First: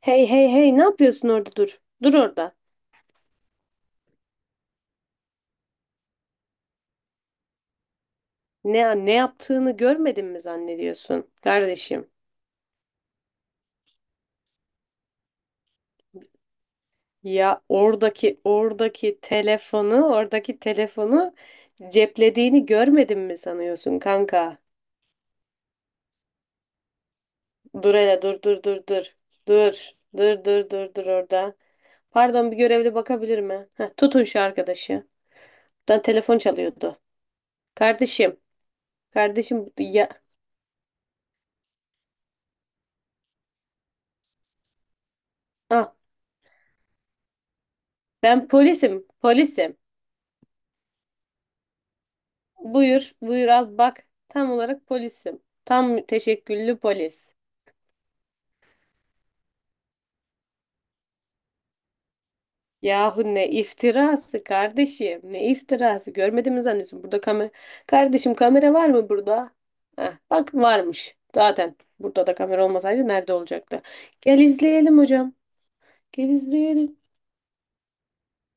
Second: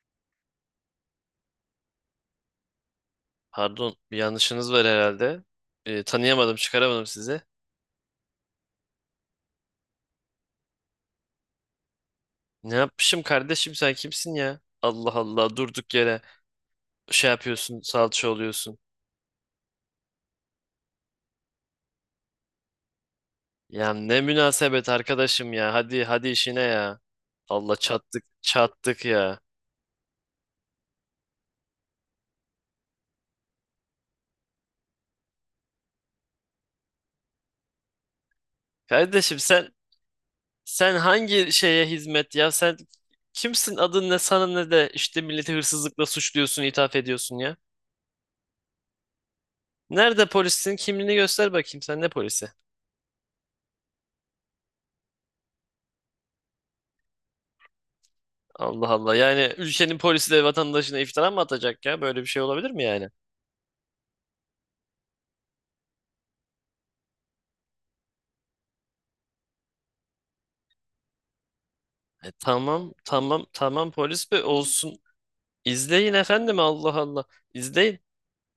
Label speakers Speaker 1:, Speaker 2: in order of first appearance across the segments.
Speaker 1: Hey hey hey, ne yapıyorsun orada? Dur. Dur orada.
Speaker 2: Pardon, bir yanlışınız var herhalde. Tanıyamadım, çıkaramadım sizi.
Speaker 1: Ne yaptığını görmedin mi zannediyorsun kardeşim?
Speaker 2: Ne yapmışım kardeşim, sen kimsin ya? Allah Allah, durduk yere şey
Speaker 1: Ya
Speaker 2: yapıyorsun, salça
Speaker 1: oradaki
Speaker 2: oluyorsun.
Speaker 1: oradaki telefonu, oradaki telefonu ceplediğini görmedin mi
Speaker 2: Ya
Speaker 1: sanıyorsun
Speaker 2: ne
Speaker 1: kanka?
Speaker 2: münasebet arkadaşım ya. Hadi hadi işine ya. Allah,
Speaker 1: Dur hele,
Speaker 2: çattık
Speaker 1: dur dur dur
Speaker 2: çattık
Speaker 1: dur.
Speaker 2: ya.
Speaker 1: Dur. Dur dur dur dur orada. Pardon, bir görevli bakabilir mi? Heh, tutun şu arkadaşı. Buradan telefon çalıyordu. Kardeşim.
Speaker 2: Kardeşim, sen
Speaker 1: Kardeşim ya.
Speaker 2: sen hangi şeye hizmet ya? Sen kimsin? Adın ne? Sana ne de işte milleti
Speaker 1: Ah,
Speaker 2: hırsızlıkla suçluyorsun, ithaf ediyorsun ya.
Speaker 1: Ben polisim. Polisim.
Speaker 2: Nerede polissin? Kimliğini göster bakayım. Sen ne polisi?
Speaker 1: Buyur, buyur al bak. Tam olarak polisim. Tam teşekküllü polis.
Speaker 2: Allah Allah. Yani ülkenin polisi de vatandaşına iftira mı atacak ya? Böyle bir şey olabilir mi yani?
Speaker 1: Yahu ne iftirası kardeşim, ne iftirası. Görmedi mi zannediyorsun burada kamera? Kardeşim, kamera var mı burada? Heh, bak varmış zaten. Burada
Speaker 2: E,
Speaker 1: da kamera
Speaker 2: tamam
Speaker 1: olmasaydı nerede
Speaker 2: tamam
Speaker 1: olacaktı?
Speaker 2: tamam, polis
Speaker 1: Gel
Speaker 2: be olsun.
Speaker 1: izleyelim hocam.
Speaker 2: İzleyin
Speaker 1: Gel
Speaker 2: efendim, Allah
Speaker 1: izleyelim.
Speaker 2: Allah. İzleyin.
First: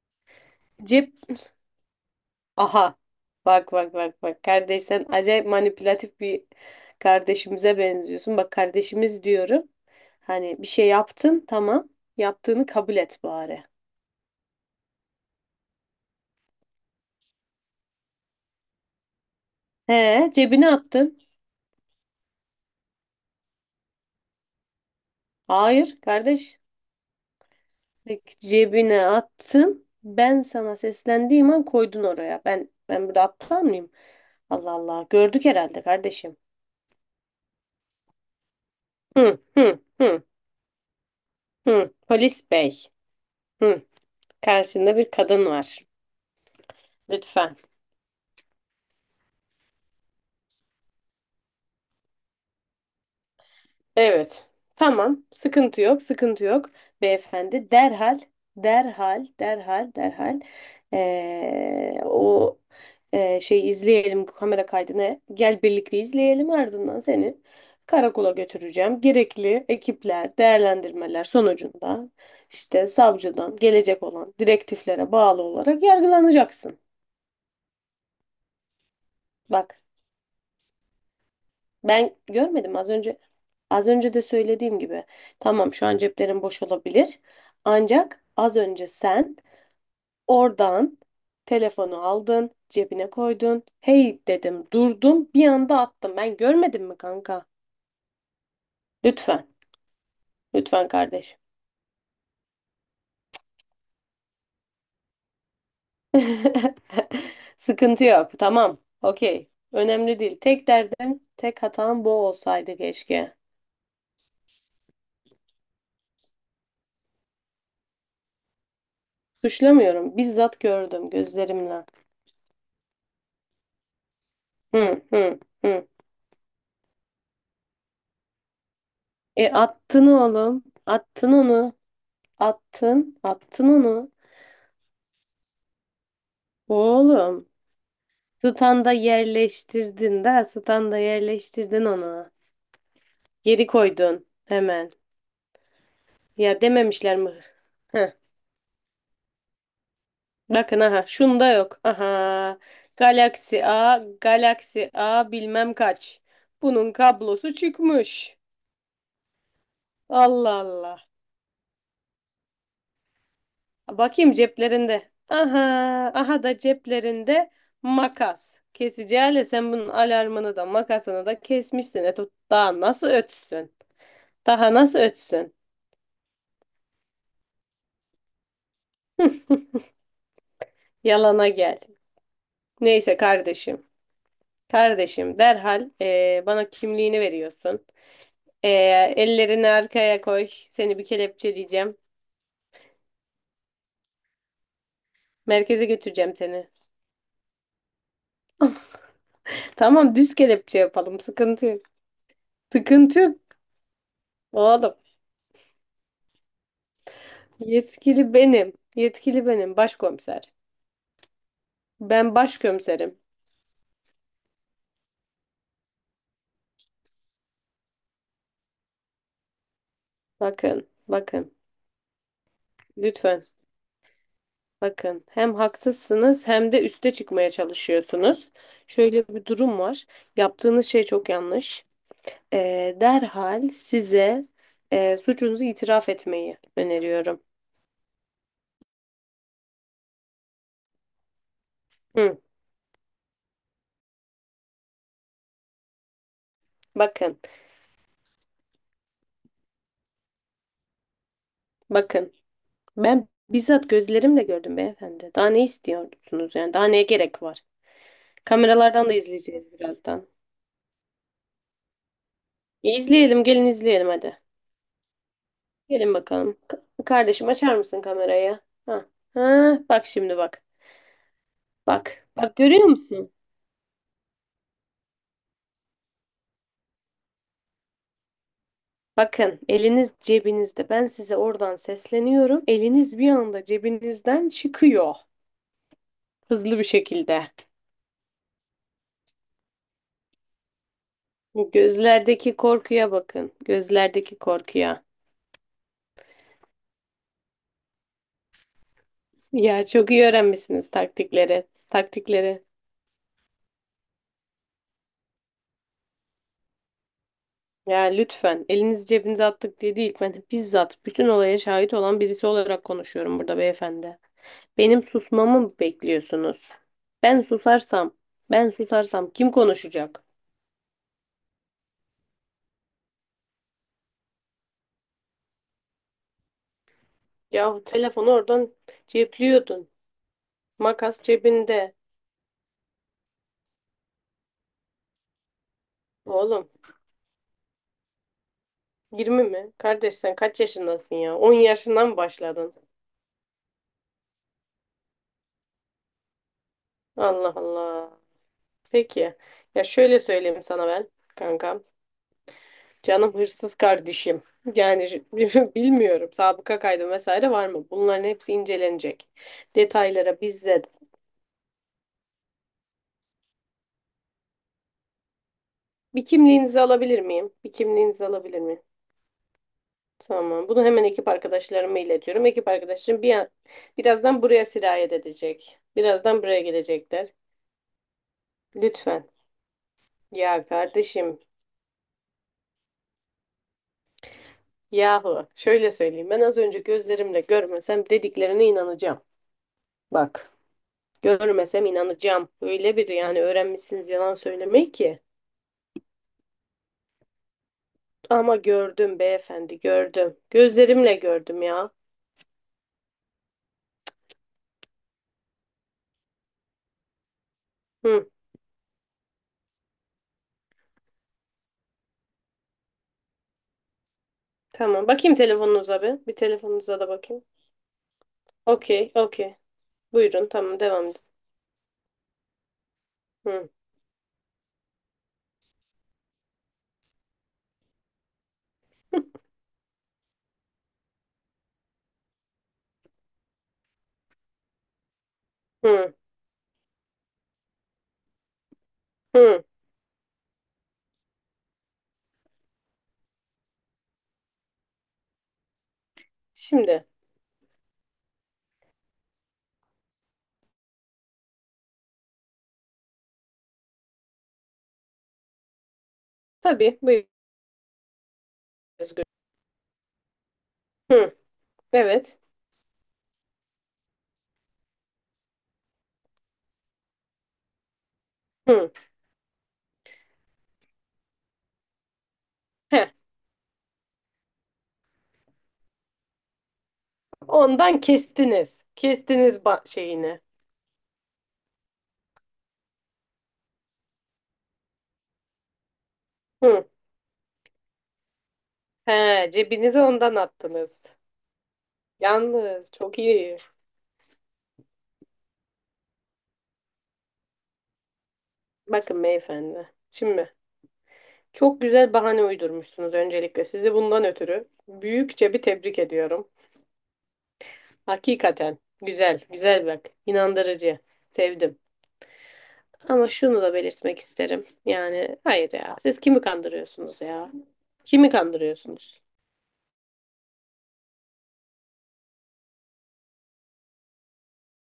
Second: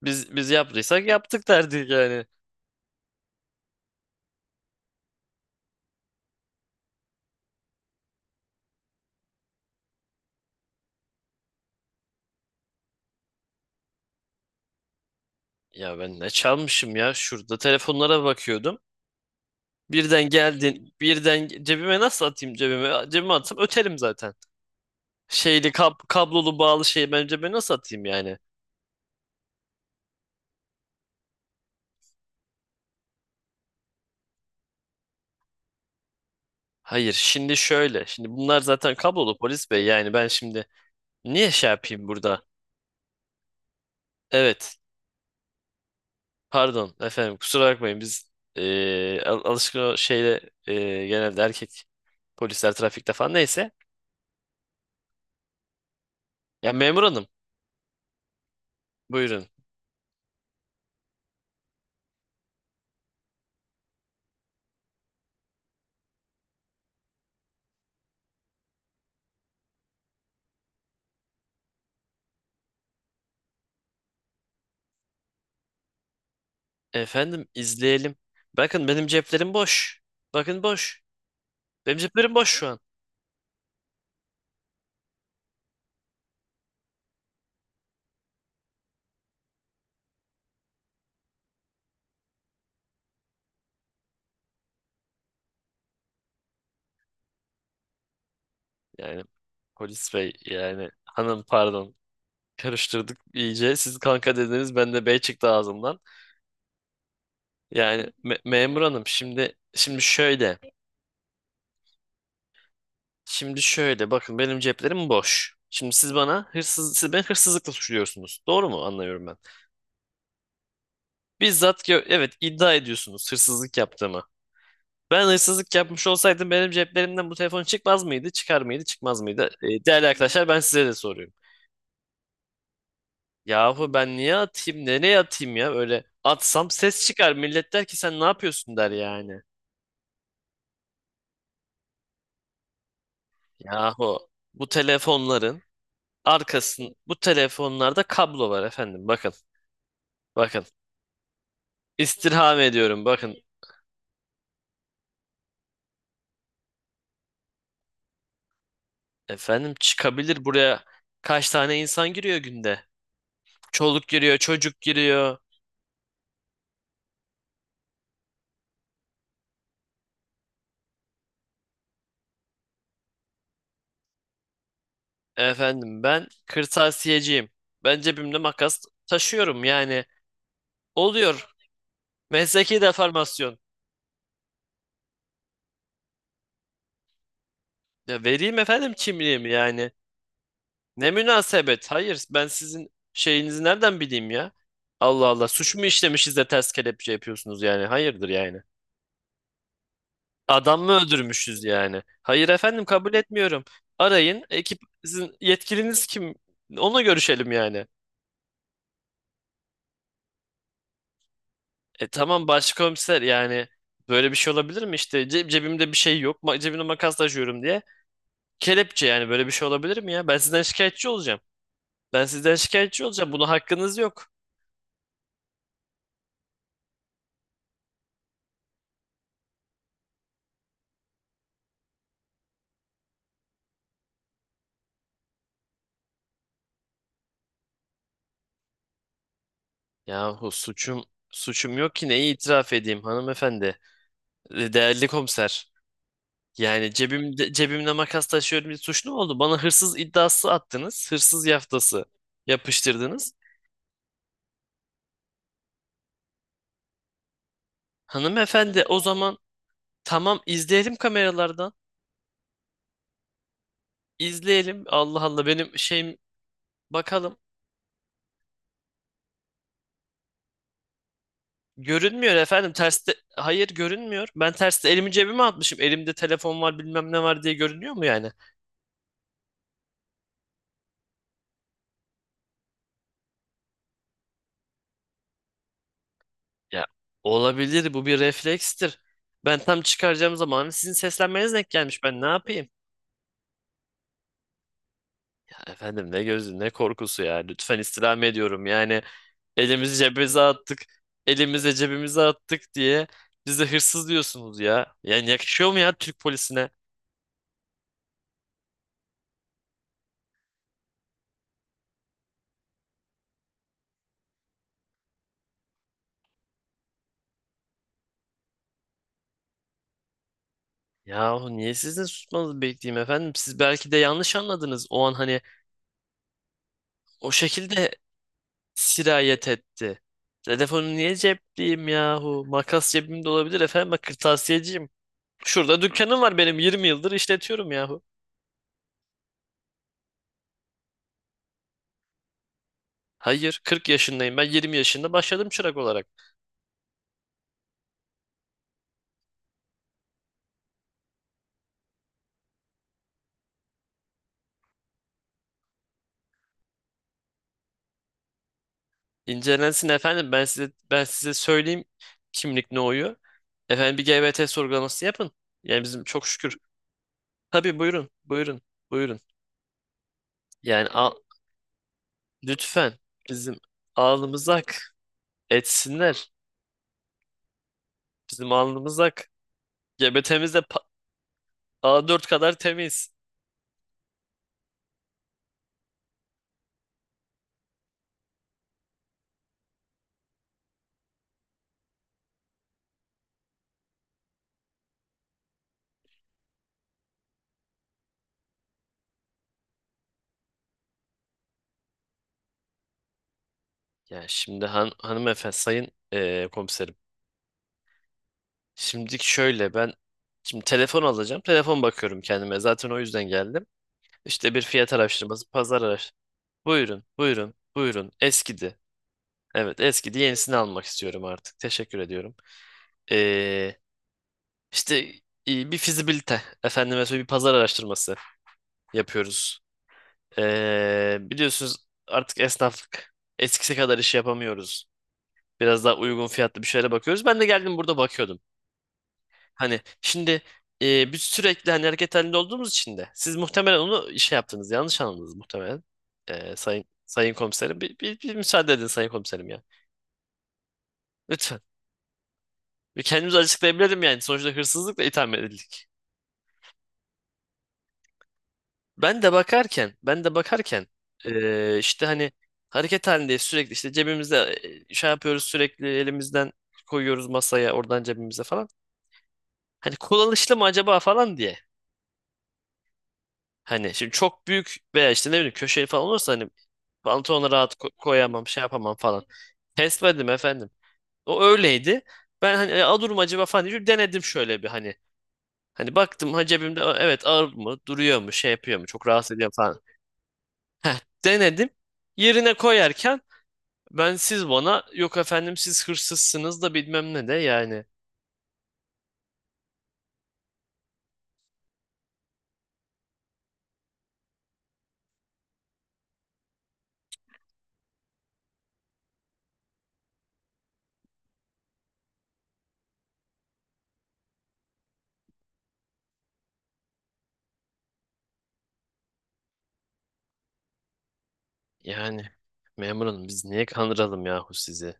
Speaker 2: Biz yaptıysak
Speaker 1: Cep.
Speaker 2: yaptık derdik yani.
Speaker 1: Aha. Bak bak bak bak. Kardeş, sen acayip manipülatif bir kardeşimize benziyorsun. Bak, kardeşimiz diyorum. Hani bir şey yaptın tamam. Yaptığını kabul et bari.
Speaker 2: Ya ben ne çalmışım ya? Şurada telefonlara bakıyordum. Birden
Speaker 1: He, cebine
Speaker 2: geldin.
Speaker 1: attın.
Speaker 2: Cebime nasıl atayım cebime? Cebime atsam öterim zaten. Şeyli
Speaker 1: Hayır
Speaker 2: kablolu
Speaker 1: kardeş.
Speaker 2: bağlı şeyi ben cebime nasıl atayım yani?
Speaker 1: Peki, cebine attın. Ben sana seslendiğim an koydun oraya. Ben burada aptal mıyım? Allah Allah. Gördük herhalde kardeşim.
Speaker 2: Hayır şimdi şöyle. Şimdi bunlar zaten kablolu
Speaker 1: Hı
Speaker 2: polis
Speaker 1: hı
Speaker 2: bey, yani
Speaker 1: hı
Speaker 2: ben şimdi niye şey
Speaker 1: hı.
Speaker 2: yapayım burada?
Speaker 1: Polis bey. Hı.
Speaker 2: Evet.
Speaker 1: Karşında bir kadın var.
Speaker 2: Pardon efendim,
Speaker 1: Lütfen.
Speaker 2: kusura bakmayın, biz alışkın o şeyle, genelde erkek polisler trafikte falan, neyse.
Speaker 1: Evet. Tamam. Sıkıntı yok, sıkıntı yok.
Speaker 2: Ya memur hanım,
Speaker 1: Beyefendi, derhal, derhal,
Speaker 2: buyurun.
Speaker 1: derhal, derhal, o şey izleyelim, bu kamera kaydını. Gel birlikte izleyelim, ardından seni karakola götüreceğim. Gerekli ekipler, değerlendirmeler sonucunda, işte savcıdan gelecek olan direktiflere bağlı olarak yargılanacaksın.
Speaker 2: Efendim, izleyelim. Bakın, benim ceplerim
Speaker 1: Bak.
Speaker 2: boş. Bakın boş. Benim
Speaker 1: Ben
Speaker 2: ceplerim boş şu
Speaker 1: görmedim
Speaker 2: an.
Speaker 1: az önce de söylediğim gibi. Tamam, şu an ceplerin boş olabilir. Ancak az önce sen oradan telefonu aldın, cebine koydun. Hey dedim, durdum, bir anda attım. Ben görmedim mi kanka?
Speaker 2: Yani
Speaker 1: Lütfen.
Speaker 2: polis bey,
Speaker 1: Lütfen
Speaker 2: yani
Speaker 1: kardeşim.
Speaker 2: hanım, pardon, karıştırdık iyice. Siz kanka dediniz, ben de bey çıktı ağzımdan.
Speaker 1: Sıkıntı
Speaker 2: Yani
Speaker 1: yok. Tamam.
Speaker 2: memur hanım,
Speaker 1: Okey.
Speaker 2: şimdi şimdi
Speaker 1: Önemli değil.
Speaker 2: şöyle.
Speaker 1: Tek derdim, tek hatam bu olsaydı keşke.
Speaker 2: Şimdi şöyle bakın, benim ceplerim boş. Şimdi siz bana hırsız, siz beni hırsızlıkla suçluyorsunuz. Doğru mu anlıyorum ben?
Speaker 1: Suçlamıyorum. Bizzat gördüm gözlerimle.
Speaker 2: Evet, iddia ediyorsunuz hırsızlık yaptığımı.
Speaker 1: Hı
Speaker 2: Ben
Speaker 1: hı
Speaker 2: hırsızlık
Speaker 1: hı.
Speaker 2: yapmış olsaydım benim ceplerimden bu telefon çıkmaz mıydı? Çıkar mıydı? Çıkmaz
Speaker 1: E
Speaker 2: mıydı? Değerli
Speaker 1: attın
Speaker 2: arkadaşlar, ben
Speaker 1: oğlum.
Speaker 2: size de
Speaker 1: Attın
Speaker 2: soruyorum.
Speaker 1: onu. Attın. Attın
Speaker 2: Yahu
Speaker 1: onu.
Speaker 2: ben niye atayım? Nereye atayım ya? Öyle atsam ses çıkar.
Speaker 1: Oğlum.
Speaker 2: Millet der ki sen ne yapıyorsun der
Speaker 1: Standa
Speaker 2: yani.
Speaker 1: yerleştirdin de. Standa yerleştirdin onu. Geri
Speaker 2: Yahu
Speaker 1: koydun.
Speaker 2: bu
Speaker 1: Hemen.
Speaker 2: telefonların
Speaker 1: Ya
Speaker 2: arkasın, bu
Speaker 1: dememişler mi?
Speaker 2: telefonlarda
Speaker 1: Heh.
Speaker 2: kablo var efendim. Bakın bakın.
Speaker 1: Bakın aha. Şunda yok. Aha.
Speaker 2: İstirham ediyorum, bakın
Speaker 1: Galaxy A. Galaxy A bilmem kaç. Bunun kablosu çıkmış.
Speaker 2: efendim, çıkabilir
Speaker 1: Allah
Speaker 2: buraya
Speaker 1: Allah.
Speaker 2: kaç tane insan giriyor günde? Çoluk
Speaker 1: Bakayım
Speaker 2: giriyor, çocuk
Speaker 1: ceplerinde.
Speaker 2: giriyor.
Speaker 1: Aha, aha da ceplerinde makas. Kesici alet, sen bunun alarmını da makasını da kesmişsin. E tut- daha nasıl ötsün? Daha nasıl ötsün?
Speaker 2: Efendim, ben kırtasiyeciyim. Ben cebimde makas taşıyorum yani.
Speaker 1: Yalana
Speaker 2: Oluyor.
Speaker 1: gel.
Speaker 2: Mesleki
Speaker 1: Neyse
Speaker 2: deformasyon.
Speaker 1: kardeşim. Kardeşim derhal, bana kimliğini veriyorsun.
Speaker 2: Ya vereyim efendim kimliğimi
Speaker 1: Ellerini
Speaker 2: yani.
Speaker 1: arkaya koy. Seni bir
Speaker 2: Ne münasebet.
Speaker 1: kelepçeleyeceğim.
Speaker 2: Hayır, ben sizin şeyinizi nereden bileyim ya? Allah Allah, suç mu
Speaker 1: Merkeze götüreceğim
Speaker 2: işlemişiz de
Speaker 1: seni.
Speaker 2: ters kelepçe yapıyorsunuz yani? Hayırdır yani.
Speaker 1: Tamam, düz kelepçe
Speaker 2: Adam mı
Speaker 1: yapalım.
Speaker 2: öldürmüşüz
Speaker 1: Sıkıntı yok.
Speaker 2: yani? Hayır efendim, kabul
Speaker 1: Sıkıntı yok.
Speaker 2: etmiyorum. Arayın ekip,
Speaker 1: Oğlum,
Speaker 2: sizin yetkiliniz kim? Onunla görüşelim yani.
Speaker 1: yetkili benim. Yetkili benim, başkomiser.
Speaker 2: E
Speaker 1: Ben
Speaker 2: tamam,
Speaker 1: başkomiserim.
Speaker 2: başkomiser yani böyle bir şey olabilir mi, işte cebimde bir şey yok, cebimde makas taşıyorum diye? Kelepçe yani, böyle bir şey olabilir mi ya? Ben sizden
Speaker 1: Bakın,
Speaker 2: şikayetçi olacağım.
Speaker 1: bakın,
Speaker 2: Ben sizden şikayetçi olacağım.
Speaker 1: lütfen
Speaker 2: Buna hakkınız yok.
Speaker 1: bakın. Hem haksızsınız, hem de üste çıkmaya çalışıyorsunuz. Şöyle bir durum var. Yaptığınız şey çok yanlış. Derhal size, suçunuzu itiraf etmeyi öneriyorum.
Speaker 2: Yahu suçum yok ki, neyi
Speaker 1: Hı,
Speaker 2: itiraf edeyim hanımefendi? Değerli komiser. Yani
Speaker 1: bakın,
Speaker 2: cebimde, cebimde makas taşıyorum diye suçlu mu oldu? Bana hırsız iddiası attınız. Hırsız yaftası
Speaker 1: bakın. Ben
Speaker 2: yapıştırdınız.
Speaker 1: bizzat gözlerimle gördüm beyefendi. Daha ne istiyorsunuz yani? Daha neye gerek var?
Speaker 2: Hanımefendi, o
Speaker 1: Kameralardan da
Speaker 2: zaman
Speaker 1: izleyeceğiz birazdan.
Speaker 2: tamam, izleyelim kameralardan.
Speaker 1: İzleyelim, gelin izleyelim hadi.
Speaker 2: İzleyelim. Allah Allah, benim
Speaker 1: Gelin
Speaker 2: şeyim
Speaker 1: bakalım.
Speaker 2: bakalım.
Speaker 1: Kardeşim, açar mısın kamerayı? Ha. Ha, bak şimdi bak. Bak.
Speaker 2: Görünmüyor
Speaker 1: Bak,
Speaker 2: efendim
Speaker 1: görüyor
Speaker 2: terste.
Speaker 1: musun?
Speaker 2: Hayır görünmüyor. Ben terste elimi cebime atmışım. Elimde telefon var, bilmem ne var diye görünüyor mu yani?
Speaker 1: Bakın, eliniz cebinizde. Ben size oradan sesleniyorum. Eliniz bir anda cebinizden çıkıyor. Hızlı bir
Speaker 2: Ya
Speaker 1: şekilde.
Speaker 2: olabilir, bu bir reflekstir. Ben tam çıkaracağım zaman, hani sizin seslenmeniz denk gelmiş. Ben ne
Speaker 1: Gözlerdeki
Speaker 2: yapayım?
Speaker 1: korkuya bakın. Gözlerdeki korkuya.
Speaker 2: Efendim, ne gözü, ne korkusu ya. Lütfen, istirham ediyorum. Yani
Speaker 1: Ya
Speaker 2: elimizi
Speaker 1: çok iyi
Speaker 2: cebimize attık.
Speaker 1: öğrenmişsiniz taktikleri.
Speaker 2: Elimize cebimize attık
Speaker 1: Taktikleri.
Speaker 2: diye bize hırsız diyorsunuz ya. Yani yakışıyor mu ya Türk polisine?
Speaker 1: Ya lütfen, elinizi cebinize attık diye değil. Ben bizzat bütün olaya şahit olan birisi olarak konuşuyorum burada beyefendi. Benim susmamı mı bekliyorsunuz? Ben susarsam, ben susarsam kim konuşacak?
Speaker 2: Yahu niye sizin susmanızı bekleyeyim efendim? Siz belki de yanlış anladınız. O an hani o
Speaker 1: Yahu
Speaker 2: şekilde
Speaker 1: telefonu oradan
Speaker 2: sirayet
Speaker 1: cepliyordun.
Speaker 2: etti. Telefonu niye
Speaker 1: Makas
Speaker 2: cepliyim
Speaker 1: cebinde.
Speaker 2: yahu? Makas cebimde olabilir efendim. Bak, kırtasiyeciyim. Şurada dükkanım var, benim
Speaker 1: Oğlum.
Speaker 2: 20 yıldır işletiyorum yahu.
Speaker 1: 20 mi? Kardeş, sen kaç yaşındasın ya? 10 yaşından mı başladın?
Speaker 2: Hayır 40 yaşındayım, ben 20 yaşında başladım çırak olarak.
Speaker 1: Allah Allah. Peki. Ya şöyle söyleyeyim sana ben, kankam. Canım hırsız kardeşim. Yani şu- bilmiyorum, sabıka kaydı vesaire var mı? Bunların hepsi incelenecek.
Speaker 2: İncelensin efendim.
Speaker 1: Detaylara
Speaker 2: Ben size,
Speaker 1: bizzat.
Speaker 2: ben size söyleyeyim kimlik ne oyu. Efendim, bir GBT sorgulaması yapın. Yani bizim
Speaker 1: Bir
Speaker 2: çok şükür.
Speaker 1: kimliğinizi alabilir miyim? Bir
Speaker 2: Tabii buyurun,
Speaker 1: kimliğinizi alabilir
Speaker 2: buyurun,
Speaker 1: miyim?
Speaker 2: buyurun.
Speaker 1: Tamam. Bunu
Speaker 2: Yani
Speaker 1: hemen
Speaker 2: al,
Speaker 1: ekip arkadaşlarıma iletiyorum. Ekip
Speaker 2: lütfen,
Speaker 1: arkadaşlarım
Speaker 2: bizim
Speaker 1: birazdan
Speaker 2: alnımız
Speaker 1: buraya
Speaker 2: ak
Speaker 1: sirayet edecek.
Speaker 2: etsinler.
Speaker 1: Birazdan buraya gelecekler.
Speaker 2: Bizim alnımız ak.
Speaker 1: Lütfen.
Speaker 2: GBT'miz de
Speaker 1: Ya kardeşim.
Speaker 2: A4 kadar temiz.
Speaker 1: Yahu. Şöyle söyleyeyim. Ben az önce gözlerimle görmesem dediklerine inanacağım. Bak. Görmesem inanacağım. Öyle bir, yani öğrenmişsiniz yalan söylemeyi ki. Ama gördüm beyefendi, gördüm. Gözlerimle gördüm ya.
Speaker 2: Yani şimdi hanımefendi, sayın komiserim.
Speaker 1: Hı.
Speaker 2: Şimdi şöyle, ben şimdi telefon alacağım. Telefon bakıyorum kendime. Zaten o yüzden geldim. İşte bir fiyat
Speaker 1: Tamam. Bakayım
Speaker 2: araştırması, pazar
Speaker 1: telefonunuza
Speaker 2: araştırması.
Speaker 1: bir. Bir telefonunuza
Speaker 2: Buyurun,
Speaker 1: da bakayım.
Speaker 2: buyurun, buyurun. Eskidi.
Speaker 1: Okey. Okey.
Speaker 2: Evet, eski diye
Speaker 1: Buyurun.
Speaker 2: yenisini
Speaker 1: Tamam.
Speaker 2: almak
Speaker 1: Devam edin.
Speaker 2: istiyorum artık. Teşekkür ediyorum.
Speaker 1: Hı.
Speaker 2: Ee, işte bir fizibilite, efendime söyleyeyim, bir pazar araştırması yapıyoruz. Biliyorsunuz, artık esnaflık eskisi kadar iş yapamıyoruz. Biraz daha
Speaker 1: Hı.
Speaker 2: uygun fiyatlı bir şeylere bakıyoruz. Ben de geldim, burada bakıyordum.
Speaker 1: Hı.
Speaker 2: Hani şimdi biz sürekli hani hareket halinde olduğumuz için de siz muhtemelen onu işe yaptınız. Yanlış anladınız muhtemelen. Sayın
Speaker 1: Şimdi.
Speaker 2: sayın komiserim, bir müsaade edin sayın komiserim ya. Lütfen. Ve kendimizi açıklayabilirim yani. Sonuçta hırsızlıkla itham edildik.
Speaker 1: Tabii. Buyur. Özgür.
Speaker 2: Ben de bakarken
Speaker 1: Hı.
Speaker 2: işte hani
Speaker 1: Evet.
Speaker 2: hareket halindeyiz sürekli, işte cebimizde şey yapıyoruz, sürekli elimizden koyuyoruz masaya, oradan cebimize falan.
Speaker 1: Hı.
Speaker 2: Hani kullanışlı mı acaba falan diye.
Speaker 1: Heh.
Speaker 2: Hani şimdi çok büyük veya işte ne bileyim köşeli falan olursa, hani pantolona rahat
Speaker 1: Ondan
Speaker 2: koyamam, şey
Speaker 1: kestiniz.
Speaker 2: yapamam falan.
Speaker 1: Kestiniz
Speaker 2: Test verdim
Speaker 1: şeyini.
Speaker 2: efendim. O öyleydi. Ben hani, "E, alır mı acaba" falan diye denedim şöyle bir hani. Hani baktım, ha cebimde,
Speaker 1: Hı.
Speaker 2: "Aa, evet, ağır mı, duruyor mu, şey yapıyor mu, çok
Speaker 1: He,
Speaker 2: rahatsız ediyor mu" falan.
Speaker 1: cebinize ondan
Speaker 2: Heh,
Speaker 1: attınız.
Speaker 2: denedim. Yerine
Speaker 1: Yalnız çok
Speaker 2: koyarken
Speaker 1: iyi.
Speaker 2: ben, siz bana "Yok efendim, siz hırsızsınız" da bilmem ne de yani.
Speaker 1: Bakın beyefendi. Şimdi çok güzel bahane uydurmuşsunuz öncelikle. Sizi bundan ötürü büyükçe bir tebrik ediyorum. Hakikaten güzel, güzel bak. İnandırıcı. Sevdim. Ama şunu da belirtmek isterim. Yani hayır ya. Siz kimi kandırıyorsunuz ya? Kimi kandırıyorsunuz?
Speaker 2: Yani memur hanım, biz niye kandıralım yahu sizi?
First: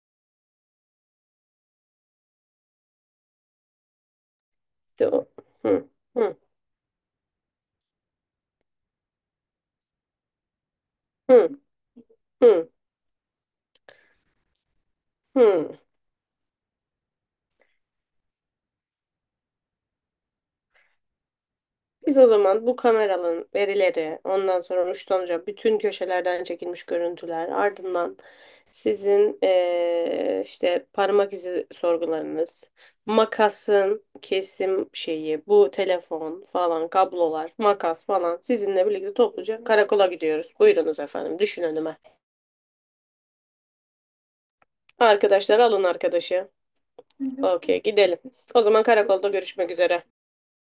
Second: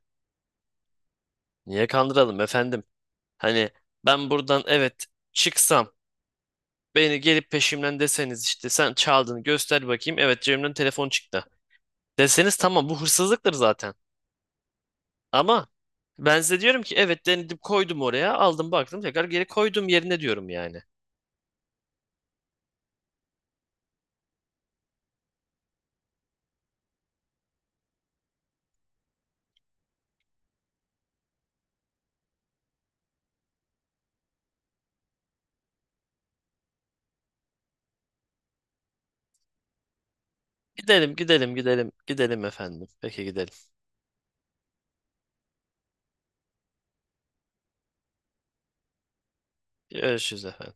Speaker 2: Niye kandıralım efendim? Hani ben buradan evet
Speaker 1: De o- Hı,
Speaker 2: çıksam,
Speaker 1: hı,
Speaker 2: beni gelip peşimden deseniz işte sen çaldın, göster bakayım", evet cebimden telefon çıktı
Speaker 1: hı,
Speaker 2: deseniz,
Speaker 1: hı,
Speaker 2: tamam, bu hırsızlıktır zaten. Ama
Speaker 1: hı.
Speaker 2: ben size diyorum ki evet, denedim, koydum oraya, aldım baktım, tekrar geri koydum yerine diyorum yani.
Speaker 1: Biz o zaman bu kameraların verileri, ondan sonra uçlanacak bütün köşelerden çekilmiş görüntüler, ardından sizin, işte parmak izi sorgularınız, makasın kesim şeyi, bu telefon falan, kablolar, makas falan, sizinle birlikte topluca karakola gidiyoruz. Buyurunuz
Speaker 2: Gidelim
Speaker 1: efendim,
Speaker 2: gidelim
Speaker 1: düşün
Speaker 2: gidelim
Speaker 1: önüme.
Speaker 2: gidelim efendim. Peki gidelim.
Speaker 1: Arkadaşlar, alın arkadaşı. Okey, gidelim. O zaman karakolda görüşmek üzere.
Speaker 2: Görüşürüz efendim.